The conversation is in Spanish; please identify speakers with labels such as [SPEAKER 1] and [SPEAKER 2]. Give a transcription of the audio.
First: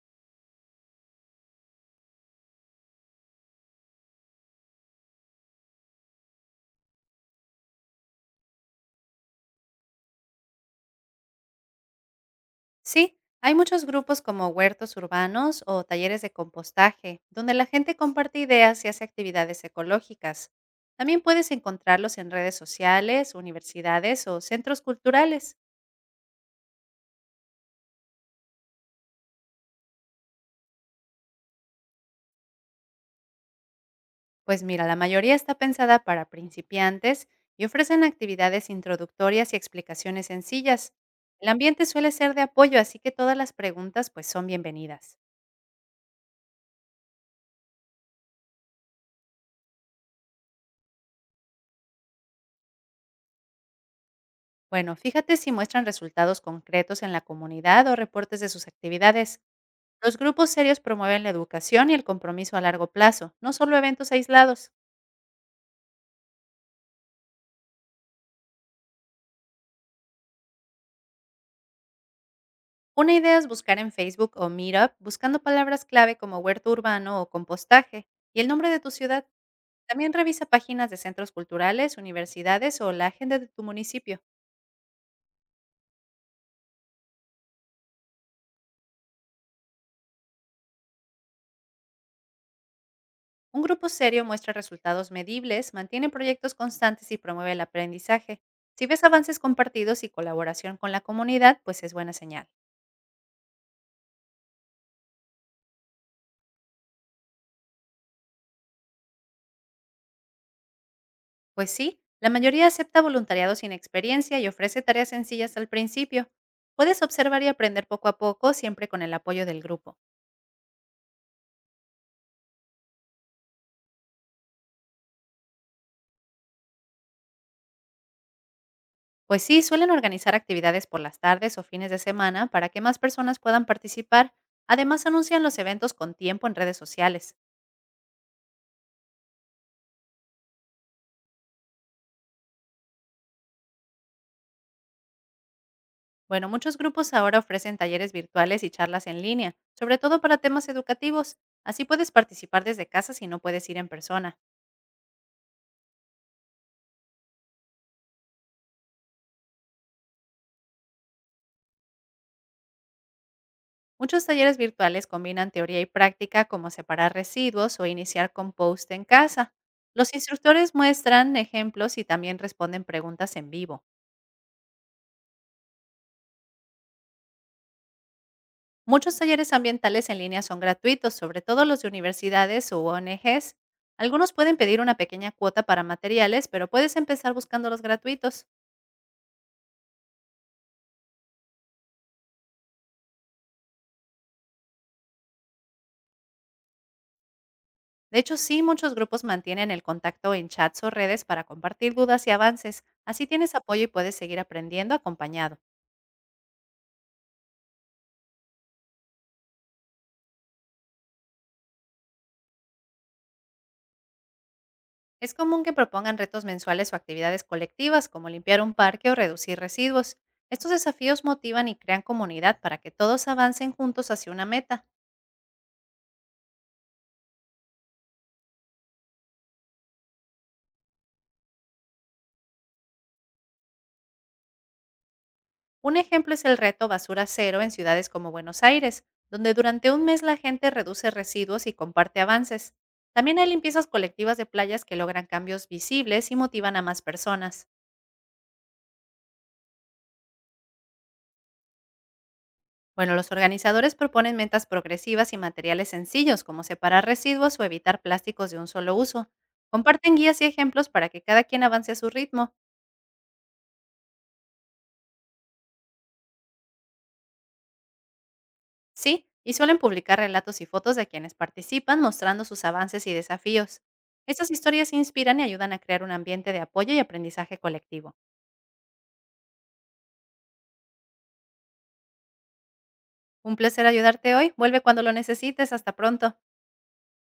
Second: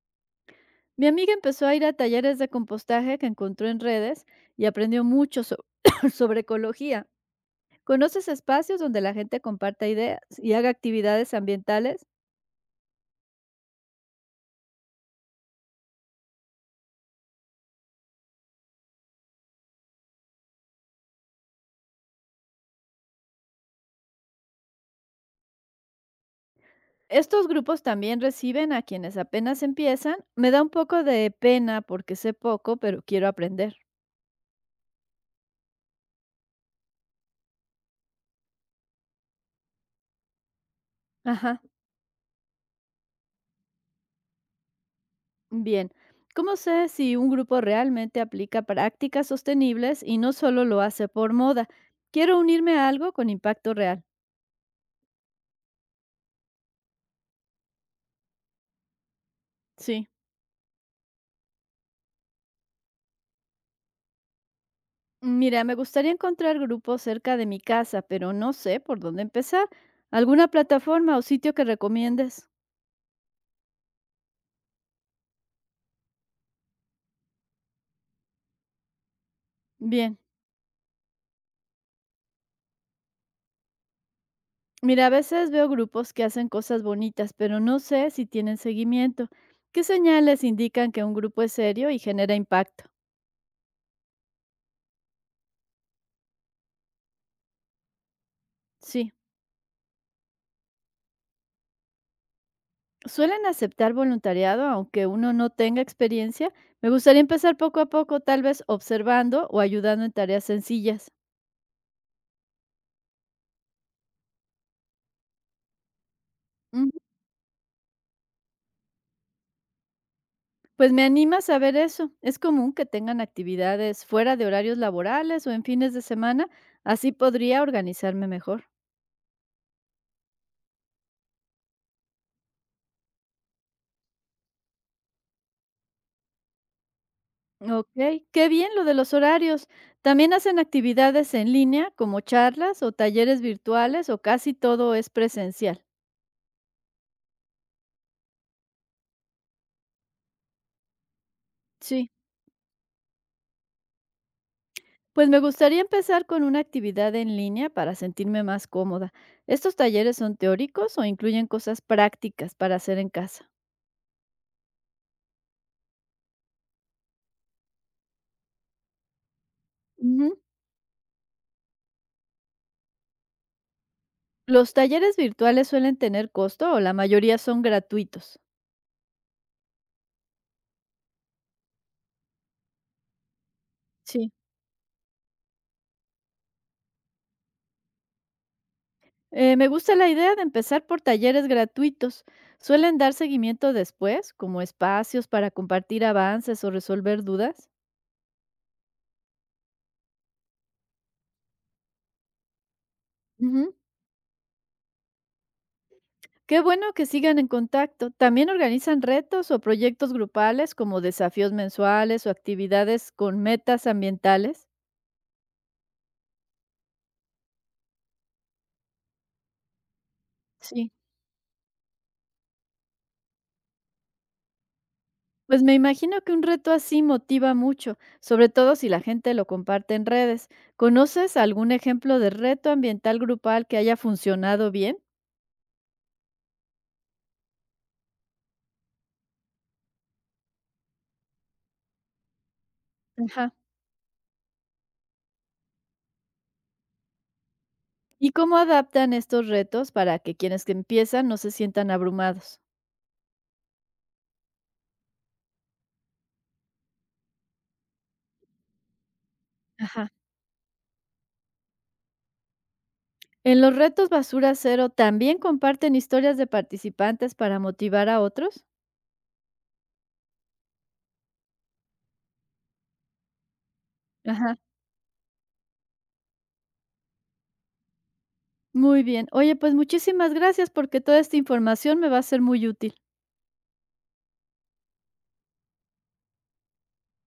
[SPEAKER 1] Mi amiga empezó a ir a talleres de compostaje que encontró en redes y aprendió mucho sobre ecología. ¿Conoces espacios donde la gente comparta ideas y haga actividades ambientales?
[SPEAKER 2] Sí, hay muchos grupos como huertos urbanos o talleres de compostaje, donde la gente comparte ideas y hace actividades ecológicas. También puedes encontrarlos en redes sociales, universidades o centros culturales.
[SPEAKER 1] Estos grupos también reciben a quienes apenas empiezan. Me da un poco de pena porque sé poco, pero quiero aprender.
[SPEAKER 2] Pues mira, la mayoría está pensada para principiantes y ofrecen actividades introductorias y explicaciones sencillas. El
[SPEAKER 1] Ajá,
[SPEAKER 2] ambiente suele ser de apoyo, así que todas las preguntas pues son bienvenidas.
[SPEAKER 1] bien. ¿Cómo sé si un grupo realmente aplica prácticas sostenibles y no solo lo hace por moda? Quiero unirme a algo con impacto real.
[SPEAKER 2] Bueno, fíjate si muestran resultados concretos en la comunidad o reportes de sus actividades.
[SPEAKER 1] Sí.
[SPEAKER 2] Los grupos serios promueven la educación y el compromiso a largo plazo, no solo eventos aislados.
[SPEAKER 1] Mira, me gustaría encontrar grupos cerca de mi casa, pero no sé por dónde empezar. ¿Alguna plataforma o sitio que recomiendes?
[SPEAKER 2] Una idea es buscar en Facebook o Meetup buscando palabras clave como huerto urbano o compostaje y el nombre de tu ciudad. También
[SPEAKER 1] Bien,
[SPEAKER 2] revisa páginas de centros culturales, universidades o la agenda de tu municipio.
[SPEAKER 1] mira, a veces veo grupos que hacen cosas bonitas, pero no sé si tienen seguimiento. ¿Qué señales indican que un grupo es serio y genera impacto?
[SPEAKER 2] Un grupo serio muestra resultados medibles, mantiene proyectos constantes y promueve el aprendizaje. Si ves
[SPEAKER 1] Sí,
[SPEAKER 2] avances compartidos y colaboración con la comunidad, pues es buena señal.
[SPEAKER 1] suelen aceptar voluntariado aunque uno no tenga experiencia. Me gustaría empezar poco a poco, tal vez observando o ayudando en tareas sencillas.
[SPEAKER 2] Pues sí, la mayoría acepta voluntariado sin experiencia y ofrece tareas sencillas al principio. Puedes observar y aprender poco a poco, siempre con el apoyo del grupo.
[SPEAKER 1] Pues me anima a saber eso. Es común que tengan actividades fuera de horarios laborales o en fines de semana. Así podría organizarme mejor.
[SPEAKER 2] Pues sí, suelen organizar actividades por las tardes o fines de semana para que más personas puedan participar. Además, anuncian los eventos con tiempo en redes sociales.
[SPEAKER 1] Ok, qué bien lo de los horarios. También hacen actividades en línea como charlas o talleres virtuales o casi todo es presencial.
[SPEAKER 2] Bueno, muchos grupos ahora ofrecen talleres virtuales y charlas en línea, sobre todo para temas educativos. Así puedes
[SPEAKER 1] Sí,
[SPEAKER 2] participar desde casa si no puedes ir en persona.
[SPEAKER 1] pues me gustaría empezar con una actividad en línea para sentirme más cómoda. ¿Estos talleres son teóricos o incluyen cosas prácticas para hacer en casa?
[SPEAKER 2] Muchos talleres virtuales combinan teoría y práctica como separar residuos o iniciar compost en casa. Los
[SPEAKER 1] Ujú.
[SPEAKER 2] instructores muestran ejemplos y también responden preguntas en vivo.
[SPEAKER 1] ¿Los talleres virtuales suelen tener costo o la mayoría son gratuitos?
[SPEAKER 2] Muchos talleres ambientales en línea son gratuitos, sobre todo los de universidades u ONGs.
[SPEAKER 1] Sí.
[SPEAKER 2] Algunos pueden pedir una pequeña cuota para materiales, pero puedes empezar buscando los gratuitos.
[SPEAKER 1] Me gusta la idea de empezar por talleres gratuitos. ¿Suelen dar seguimiento después, como espacios para compartir avances o resolver dudas?
[SPEAKER 2] De hecho, sí, muchos grupos mantienen el contacto en chats o redes para compartir dudas y avances. Así tienes
[SPEAKER 1] Ujú.
[SPEAKER 2] apoyo y puedes seguir aprendiendo acompañado.
[SPEAKER 1] Qué bueno que sigan en contacto. ¿También organizan retos o proyectos grupales como desafíos mensuales o actividades con metas ambientales?
[SPEAKER 2] Es común que propongan retos mensuales o actividades colectivas como limpiar un parque o reducir residuos. Estos
[SPEAKER 1] Sí.
[SPEAKER 2] desafíos motivan y crean comunidad para que todos avancen juntos hacia una meta.
[SPEAKER 1] Pues me imagino que un reto así motiva mucho, sobre todo si la gente lo comparte en redes. ¿Conoces algún ejemplo de reto ambiental grupal que haya funcionado bien?
[SPEAKER 2] Un ejemplo es el reto Basura Cero en ciudades como Buenos Aires, donde durante un mes la gente reduce residuos y comparte avances. También hay
[SPEAKER 1] Ajá.
[SPEAKER 2] limpiezas colectivas de playas que logran cambios visibles y motivan a más personas.
[SPEAKER 1] ¿Y cómo adaptan estos retos para que quienes que empiezan no se sientan abrumados?
[SPEAKER 2] Bueno, los organizadores proponen metas progresivas y materiales sencillos, como separar residuos o evitar plásticos de un solo uso.
[SPEAKER 1] Ajá.
[SPEAKER 2] Comparten guías y ejemplos para que cada quien avance a su ritmo.
[SPEAKER 1] ¿En los retos Basura Cero también comparten historias de participantes para motivar a otros?
[SPEAKER 2] Sí, y suelen publicar relatos y fotos de quienes participan mostrando sus avances y desafíos. Estas
[SPEAKER 1] Ajá.
[SPEAKER 2] historias inspiran y ayudan a crear un ambiente de apoyo y aprendizaje colectivo.
[SPEAKER 1] Muy bien. Oye, pues muchísimas gracias porque toda esta información me va a ser muy útil.
[SPEAKER 2] Un placer ayudarte hoy. Vuelve cuando lo necesites. Hasta pronto.